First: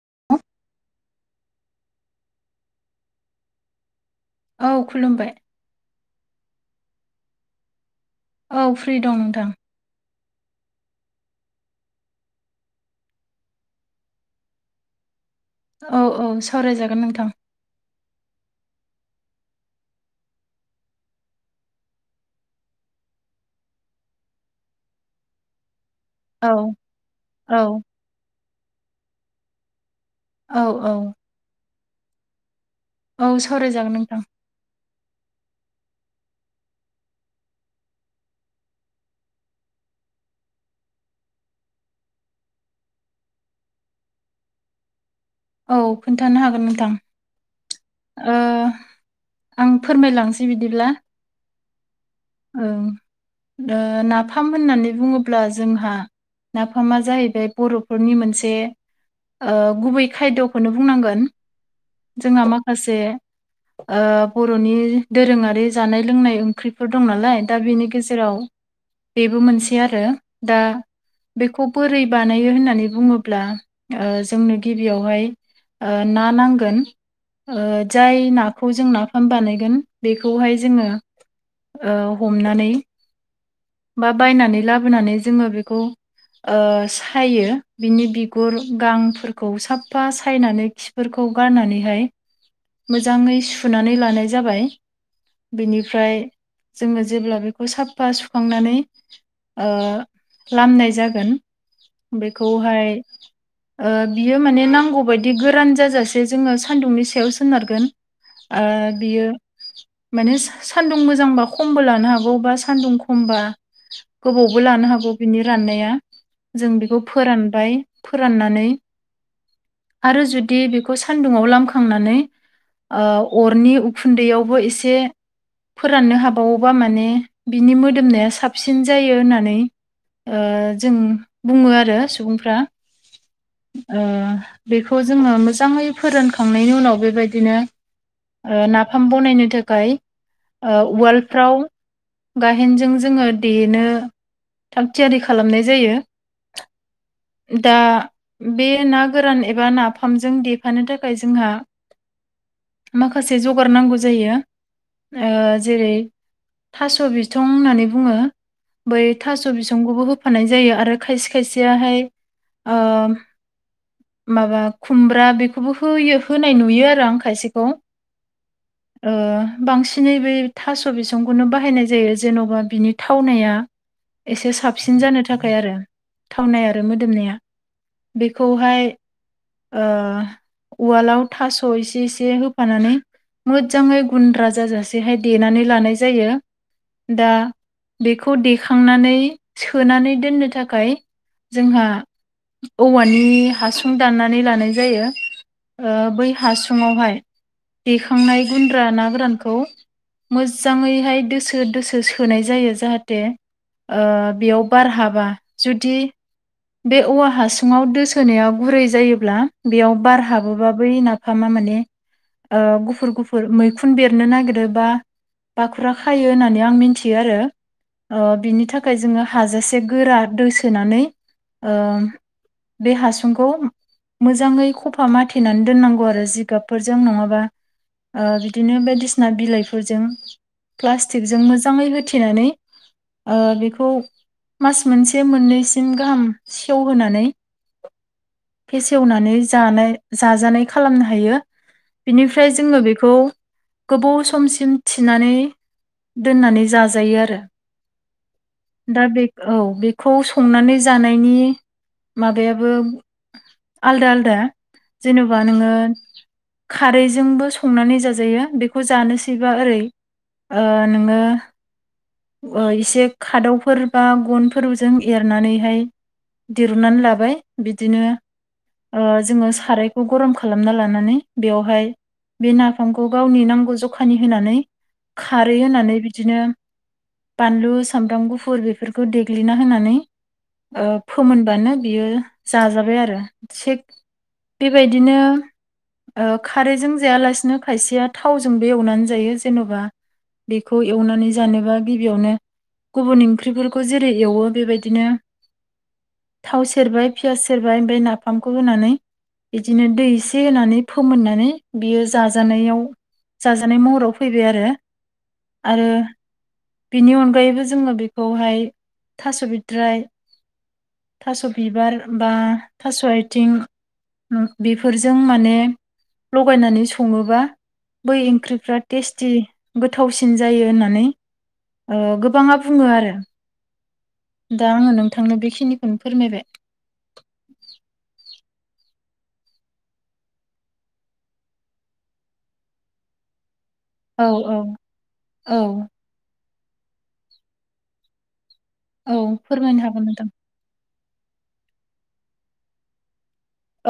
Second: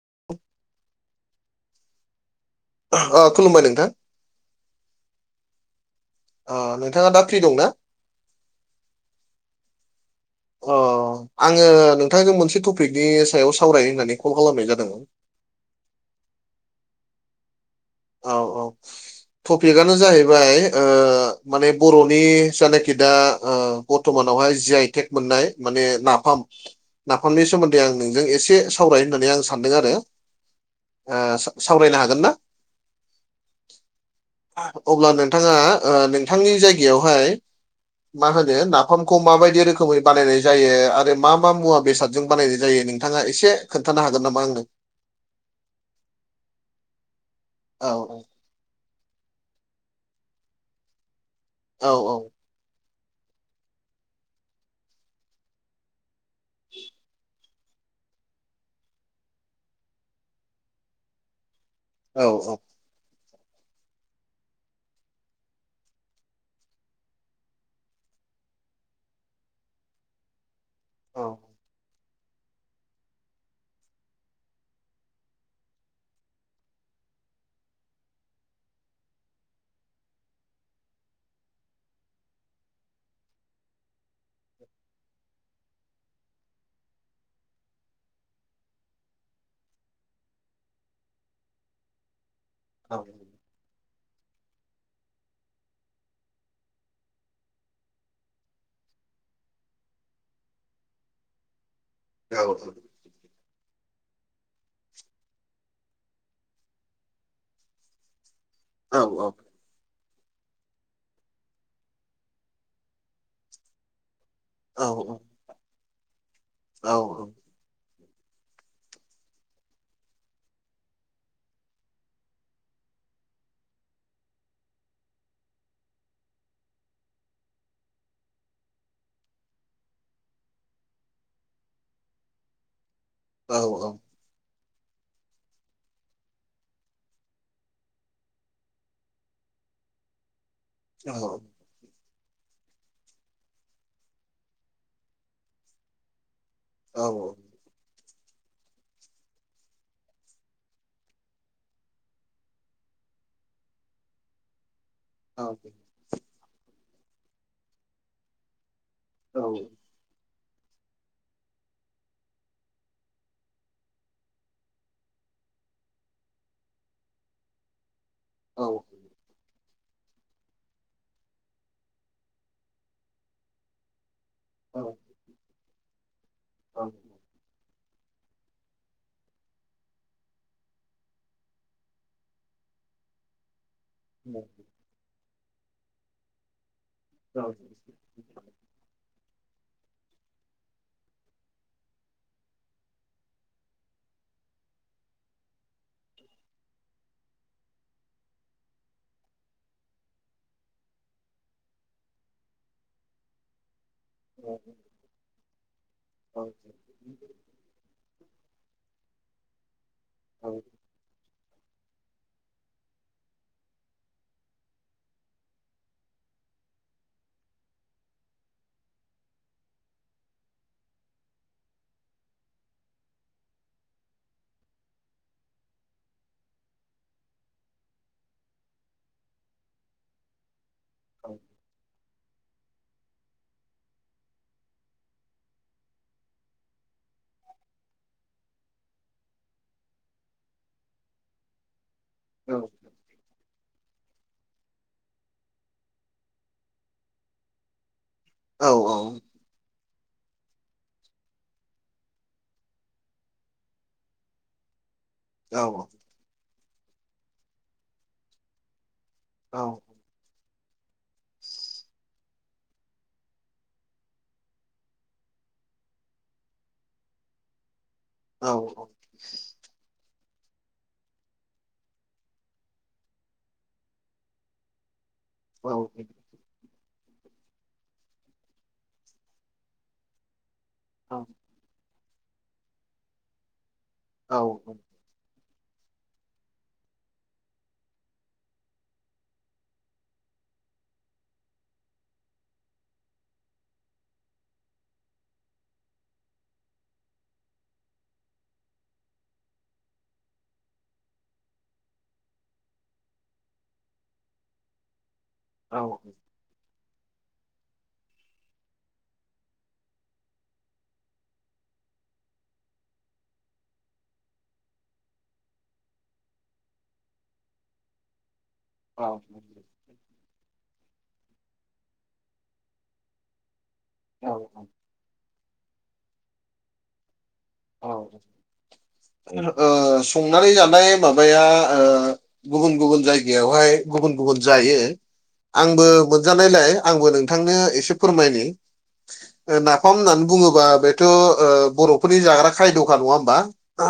[inaudible] अ खुलुमबाय नोंथां औ खुलुमबाय अ नोंथाङा दा फ्रि दंना? औ फ्रि दं नोंथां [inaudible] अ आङो नोंथांजों मोनसे टपिकनि सायाव सावरायनो होननानै कल खालामनाय जादों औ औ सावराय जागोन नोंथां औ औ टपिकआनो जाहैबाय माने बर'नि जायानाखि दा बर्थ'मानावहाय जि आइ टेक मोननाय माने नाम नाफाम औ नाफामनि औ सोमोन्दै आं नोंजों एसे सावराय होननानै आं सानदों आरो औ औ सावरायनो हागोन ना औ सावराय जागोन नोंथां अब्ला नोंथाङा नोंथांनि जायगायावहाय मा होनो नाफामखौ माबायदि रोखोमै बानायनाय जायो आरो मा मा मुवा बेसादजों बानायनाय जायो नों नोंथाङा एसे खोन्थानो हागोन नामा आंदों औ खोन्थानो हागोन नोंथां औ औ आं फोरमायलांसै बिदिब्ला औ औ ओं नाफाम होननानै बुङोब्ला जोंहा नाफामा जाहैबाय बर'फोरनि मोनसे गुबै खायद'खौनो बुंनांगोन औ जोंहा औ माखासे बर'नि दोरोङारि जानाय लोंनाय ओंख्रिफोर दं नालाय दा बेनि गेजेराव बेबो मोनसे आरो दा औ बेखौ बोरै बानायो होननानै बुङोब्ला जोंनो गिबियावहाय ओ ना नांगोन जाय नाखौ जों नाफाम बानायगोन बेखौहाय जोङो हमनानै बा बायनानै लाबोनानै जोङो बेखौ सायो बिनि बिगुर गांफोरखौ साफा सायनानै सिफोरखौ गारनानैहाय औ मोजाङै स सुनानै लानाय जाबाय बेनिफ्राय जोङो जेब्ला बेखौ साफा खांनानै लामनाय जागोन औ बेखौहाय बियो माने नांगौ बायदि गोरान जाजासे जोङो सान्दुंनि सायाव सोनारगोन आ बियो माने सान्दुं मोजांबा खमबो लानो हागौ बा सान्दुं खमबा गोबावबो लानो हागौ बिनि राननाया जों औ बेखौ औ फोरानबाय। फोराननानै आरो जुदि बेखौ सान्दुङाव लामखांनानै ओ अरनि उखुन्दैयावबो एसे फोराननो हाबावोबा माने बिनि मो दोमनाया साबसिन जायो होननानै ओ जों बुङो आरो सुबुंफ्रा। ओ बेखौ जोङो मोजाङै फोरानखांनायनि उनाव बेबायदिनो ओ नाफाम बनायनो थाखाय ओ उवालफ्राव गाहेनजों जोङो देनो थाग थियारि खालामनाय जायो। औ औ। दा बे ना गोरान एबा नाफामजों देफानो थाखाय जोंहा माखासे जगार नांगौ जायो। ओ जेरै थास' बिथं होननानै बुङो। बै थास' बिसंखौबो होफानाय जायो आरो खायसे खायसेयाहाय ओ माबा खुमब्रा बेखौबो होयो होनाय नुयो आरो आं खायसेखौ। ओ। बांसिनै बै थास' बिसंखौनो बाहायनाय जायो जेन'बा बिनि थावनाया एसे साबसिन जानो थाखाय आरो थावनाय औ आरो मोदोमनाया। बेखौहाय ओ उवालाव थास' इसे इसे होफानानै मोजजाङै गुन्द्रा जाजासेहाय देनानै लानाय जायो। दा बेखौ देखांनानै सोनानै दोननो थाखाय जोंहा औवानि हासुं दाननानै लानाय जायो। ओ बै हासुुङावहाय देखांनाय गुन्द्रा ना गोरानखौ मोजजाङैहाय दोसो दोसो सोनाय जायो। जाहाथे ओ बेयाव बार हाबा जुदि औ बे औवा हासुङाव दोसोनायाव गुरै जायोब्ला बेयाव बार हाबोबा बै ना फामा माने ओ गुफुर गुफुर मैखुन बेरनो नागिरो बा बाखुरा खायो होननानै आं मिनथियो आरो ओ बिनि थाखाय जोङो हाजासे गोरा दोसोनानै ओ बे हासुंखौ मोजाङै खफा माथेनानै दोननांगौ आरो जिगाबफोरजों नङाबा ओ बिदिनो बायदिसिना बिलाइफोरजों प्लास्टिकजों मोजाङै हो थेनानै ओ बेखौ मास मोनसे मोननैसिम गाहाम सेवहोनानै फेसेवनानै जानाय जाजानाय खालामनो हायो। बिनिफ्राय जोङो बेखौ गोबाव समसिम थिनानै दोननानै जाजायो आरो दा ओ बे औ बेखौ संनानै जानाय [unintelligible] माबायाबो आलदा आलदा। जेन'बा नोङो खारैजोंबो संनानै जाजायो। बेखौ जानोस सैबा ओरै ओ नोंनो ओ इसे खादावफोर बा गनफोरजों एरनानैहाय दिरुननानै लाबाय बिदिनो औ औ। ओ जोङो सारायखौ गरम खालामना लानानै बेवहाय बे नाफामखौ गावनि नांगौ जखानि होनानै खारै होनानै बिदिनो बानलु सामब्राम गुफुर बेफोरखौ देग्लिना होनानै ओ फोमोनबानो बियो जाजाबाय आरो थिग बेबाय बिदिनो ओ खारैजों जायालासिनो खायसेया थावजोंबो एवनानै जायो जेन'बा बेखौ एवनानै जानोबा गिबियावनो गुबुन ओंख्रिफोरखौ जेरै एवो बेबायदिनो थाव सेरबाय पियास सेरबाय ओमफ्राय नाफामखौ होनानै बिदिनो दै एसे होनानै फोमोननानै बियो जाजानायाव जाजानाय महराव फैबाय आरो आरो बेनि अनगायैबो जोङो बेखौहाय थास' बिथद्राय थास' बिबार बा थास' आथिं बेफोरजों माने लगायनानै सङोबा बै ओंख्रिफ्रा टेस्टि गोथावसिन जायो होननानै गोबाङा बुङो आरो दा आङो नोंथांनो बेखिनिखौनो फोरमायबाय। औ ओ संनानै जानाय माबाया ओ गुबुन गुबुन जायगायावहाय गुबुन औ गुबुन औ जायो औ आंबो मोनजानायलाय आंबो नोंथांनो एसे फोरमायनो औ फोरमायनो नाफाम हागोन होननानै नोंथां बुङोबा बेथ ओ' बर'फोरनि जाग्रा खायद'खा नङा होमबा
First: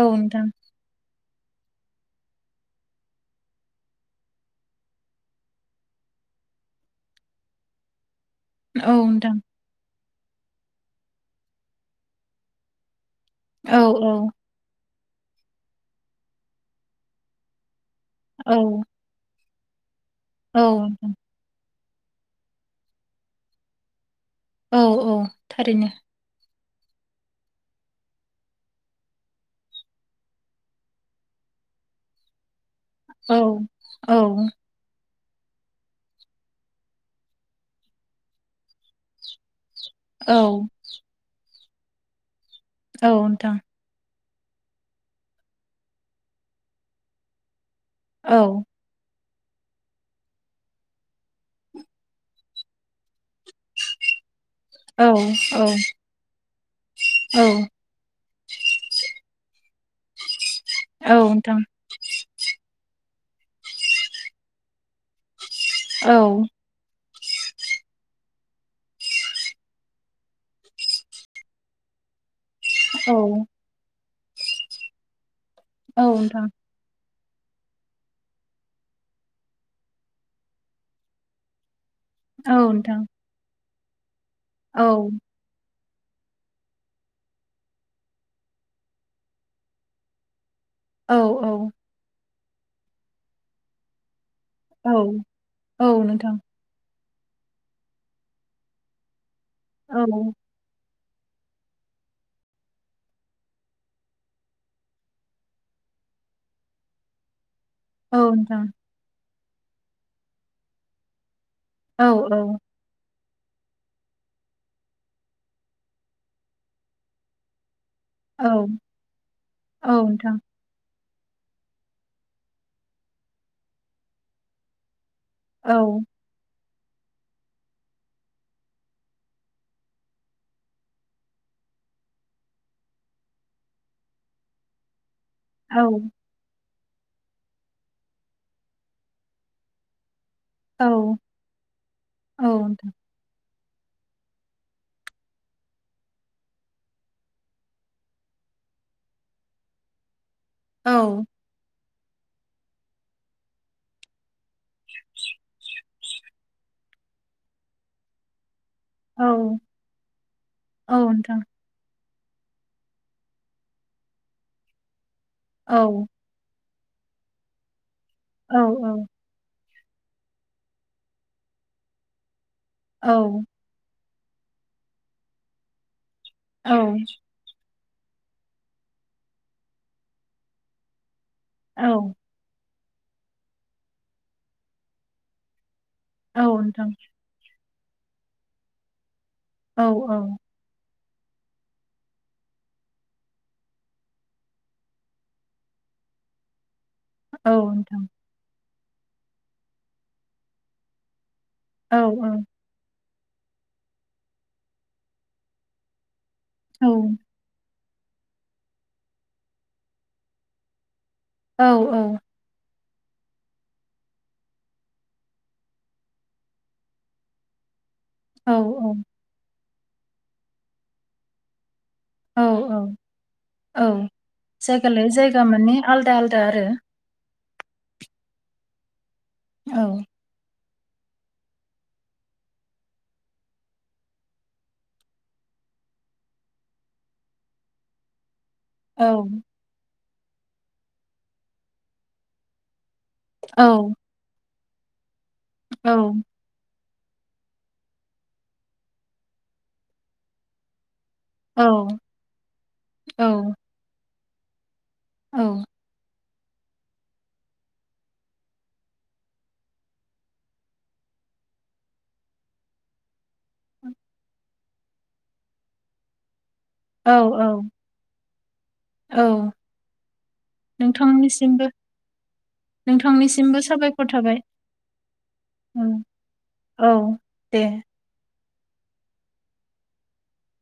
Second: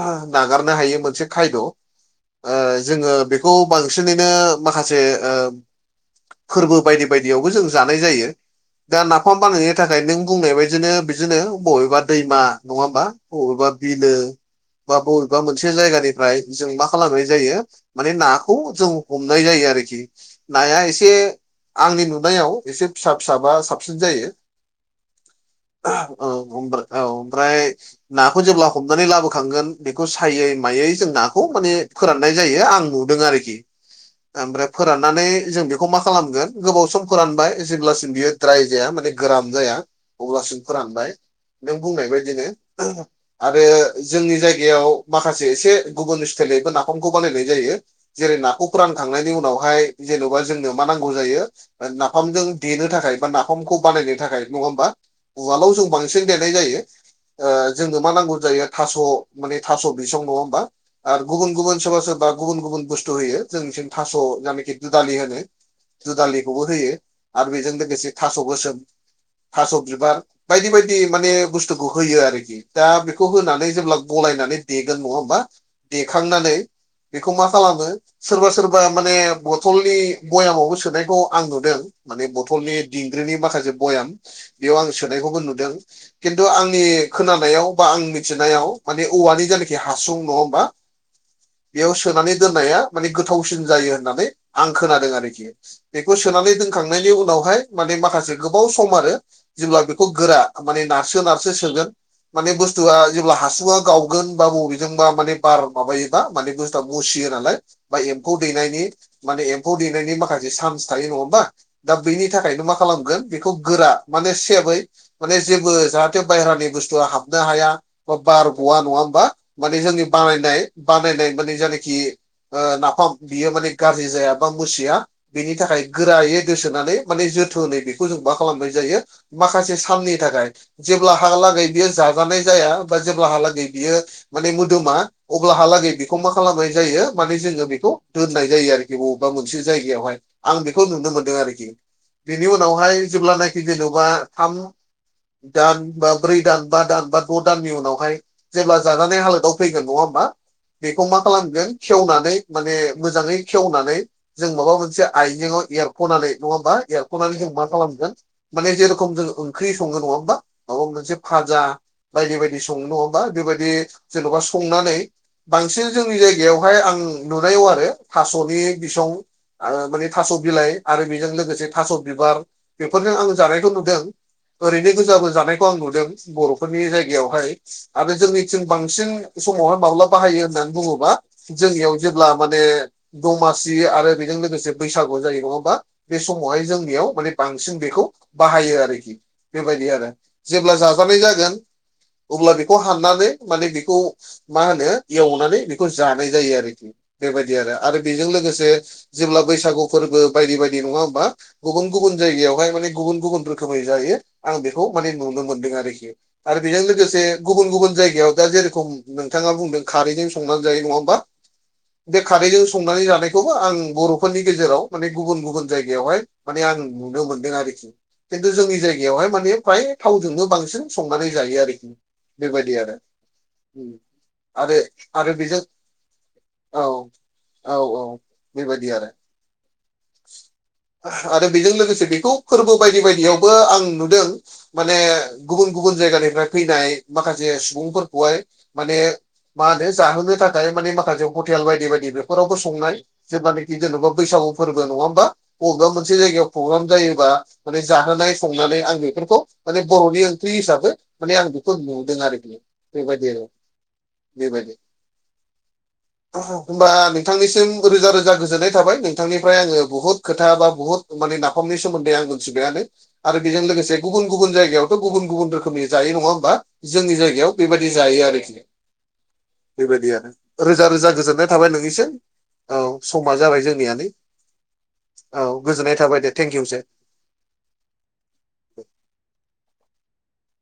औ नोंथां नागारनो हायो मोनसे खायद' ओ जोङो बेखौ बांसिनैनो माखासे ओ फोरबो बायदि बायदियावबो जों जानाय जायो। औ दा नोंथां नाफाम बानायनायनि थाखाय नों बुंनाय बायदिनो बिदिनो बबेबा दैमा नङा होमबा? बबेबा औ बिलो औ बा बबेबा मोनसे जायगानिफ्राय जों मा खालामनाय जायो माने नाखौ जों हमनाय जायो आरोखि औ नाया औ एसे आंनि नुनायाव एसे फिसा फिसाबा साबसिन जायो। औ औ थारैनो अ अब्राहाम औ अमफ्राय नाखौ जेब्ला हमनानै लाबोखांगोन बेखौ सायै मायै जों नाखौ माने फोराननाय जायो आं नु दों औ आरोखि औ आमफ्राय फोराननानै जों बेखौ मा खालामगोन गोबाव सम फोरानबाय जेब्लासिम बियो द्राय जाया माने गोरान जाया। औ अब्लासिम फोरानबाय नों बुंनाय बायदिनो नोंथां आरो जोंनि जायगायाव माखासे एसे गुबुन स्टाइलबो नाफामखौ बानायनाय जायो औ जेरै नाखौ फोरानखांनायनि उनावहाय जेन'बा जोंनो मा नांगौ जायो। नाफामजों देनो थाखाय बा नाफामखौ बानायनो थाखाय नङा होमबा? औ औ उवालाव जों बांसिन देरनाय जायो। औ ओ जोंनो मा नांगौ जायो थास' माने थास' बिसं नङा होमबा औ आरो गुबुन नोंथां गुबुन सोरबा सोरबा गुबुन गुबुन बुस्थु होयो जोंनिथिं थास' जायनाखि दुदालि होनो औ दुदालिखौबो होयो। आरो बेजों लोगोसे थास' गोसोम थास' बिबार बायदि बायदि माने बुस्थुखौ होयो आरोखि दा बेखौ औ होनानै जेब्ला गलायनानै देगोन नङा होमबा? औ नोंथां देखांनानै बेखौ मा खालामो सोरबा सोरबा माने बथलनि भयामावबो सोनायखौ आं नुदों। माने औ बथलनि नोंथां दिंग्रिनि माखासे बयाम बेयाव औ आं सोनायखौबो नुदों खिन्थु आं आंनि खोनानायाव बा आं मिथिनायाव माने औवानि जायनाखि हासुं नङा होमबा? औ औ बेयाव सोनानै दोननाया माने गोथावसिन जायो होननानै आं औ खोनादों आरोखि औ बेखौ नोंथां सोनानै दोन खांनायनि उनावहाय मानि माखासे गोबाव सम आरो जेब्ला औ बेखौ गोरा माने नारसो नार सोगोन माने बुस्थुआ जेब्ला हासुंआ गावगोन बा बबेजोंबा माने बार माबायोबा माने बुस मुसियो नालाय बा औ एम्फौ नोंथां दैनायनि माने एम्फौ दैनायनि माखासे चान्स थायो नङा होमबा दा औ बेनि थाखायनो मा खा खालामगोन बेखौ गोरा माने सेबै माने जेबो जाहा थे बायहेरानि बुस्थु हाबनो हाया बा औ बार ग'आ नङा होमबा माने औ जोंनि नोंथां बानायनाय बानायनाय माने जायनाखि ओ नाफाम बियो माने गाज्रि जाया बा मुसिया बेनि औ थाखाय गोरायै गोसोनानै माने जोथोनै बेखौ जों मा खालामनाय जायो माखासे साननि थाखाय जेब्ला हालागै बियो जाजानाय जाया बा जेब्लाहालागै बियो माने मोदोमा अब्लाहालागै बेखौ मा खालामनाय जायो माने जोंङो बेखौ दोननाय जायो आरोखि बबेबा मोनसे जायगायावहाय। आं औ बेखौ नुनो मोनदों आरोखि बेनि नोंथां उनावहाय जेब्लानाखि जेनेबा थाम दान बा ब्रै दान बा दान बा द' दाननि उनावहाय जेब्ला जाजानाय हालोदाव फैगोन नङा होमबा? बेखौ औ मा खालामगोन खेवनानै माने मोजाङै खेवनानै जों माबा मोनसे आइजेंआव एरख'नानै नङा होमबा एरख'नानै जों मा खालामगोन माने जेरै औ थोंजों ओंख्रि सङो नङा होनबा माबा औ मोनसे नोंथां फाजा आ बायदि बायदि संङो नंङा होनबा बेबायदि जेनबा संनानै औ नोंथां औ बांसिन नोंथां जोंनि जायगा बेयावहाय आं नुनायाव आरो थास'नि बिसं ओ माने थास' बिलाइ आरो बेजों लोगोसे थास' बिबार बेफोरजों आं जानायखौ नुदों। बे गोजाबो जानायखौ आं नुदों बर'फोरनि जायगायावहाय। आरो जोंनिथिं बांसिन समावहाय माब्ला बाहायो होननानै बुङोबा जोंनियाव जेब्ला माने दमासि आरो बेजों लोगोसे बैसागु जायो नङा होमबा? बे समावहाय जोंनियाव माने बांसिन बेखौ बाहायो आरोखि बेबायदि आरो। जेब्ला जाजानाय जागोन अब्ला बेखौ हाननानै माने बेखौ मा होनो एवनानै बेखौ जानाय जायो आरोखि। बेबायदि आरो आरो बेजों लोगोसे जेब्ला बैसागु फोरबो बायदि बायदि नङा होमबा? गुबुन औ औ गुबुन जायगायावहाय माने गुबुन गुबुन रोखोमै जायो आं बेखौ माने नुनो मोनदों आरोखि। आरो बेजों औ लोगोसे गुबुन गुबुन जायगायाव दा जेरेखम नोंथाङा बुंदों खारैजों संनानै जायो नङा होमबा? औ औ। बे खारैजों संनानै जानायखौबो आं बर'फोरनि गेजेराव माने गुबुन गुबुन जायगायावहाय माने आं नुनो मोनदों आरोखि। खिन्थु औ जोंनि जायगायावहाय माने फ्राय थावजोंनो बांसिन संनानै जायो आरोखि औ बेबायदि औ आरो। औ आरो जायगा लायै आरो जायगा बेजों माने आलदा आलदा आरो औ। औ औ बेबायदि आरो। औ आरो बेजों लोगोसे बेखौ फोरबो बायदि बायदियावबो आं नुदों माने गुबुन गुबुन जायगानिफ्राय फैनाय माखासे सुबुंफोरखौहाय माने औ मा होनो जाहोनो थाखाय माने माखासे हटेल बायदि बायदि बेफोरावबो संनाय औ जेब्लानाखि जेन'बा बैसागु फोरबो नङा होमबा बबेबा औ मोनसे जायगायाव प्रग्राम जायोबा माने जाहोनाय संनानै आं बेफोरखौ माने बर'नि ओंख्रि हिसाबै माने आं औ बेखौ नुदों आरोखि बे बायदि बे बायदि। औ। होमबा नोंथांनिसिम रोजा रोजा गोजोननाय थाबाय नोंथांनिफ्राय आंङो बुहुत खोथा बा बुहुत माने नाफामनि सोमोन्दै आं मिथिबायानो। आरो बेजों लोगोसे गुबुन गुबुन जायगायावथ' गुबुन गुबुन रोखोमनि जायो नङा होमबा औ जोंनि औ जायगायाव बेबायदि जायो आरोखि औ बेबायदि आरो रोजा रोजा गोजोननाय नोंथांनिसिमबो थाबाय नोंनिसिम। औ समा नोंथांनिसिमबो जाबाय साबायखर जोंनियानो थाबाय औ गोजोननाय थाबाय दे थेंकिउ सै। औ दे। [unintelligible]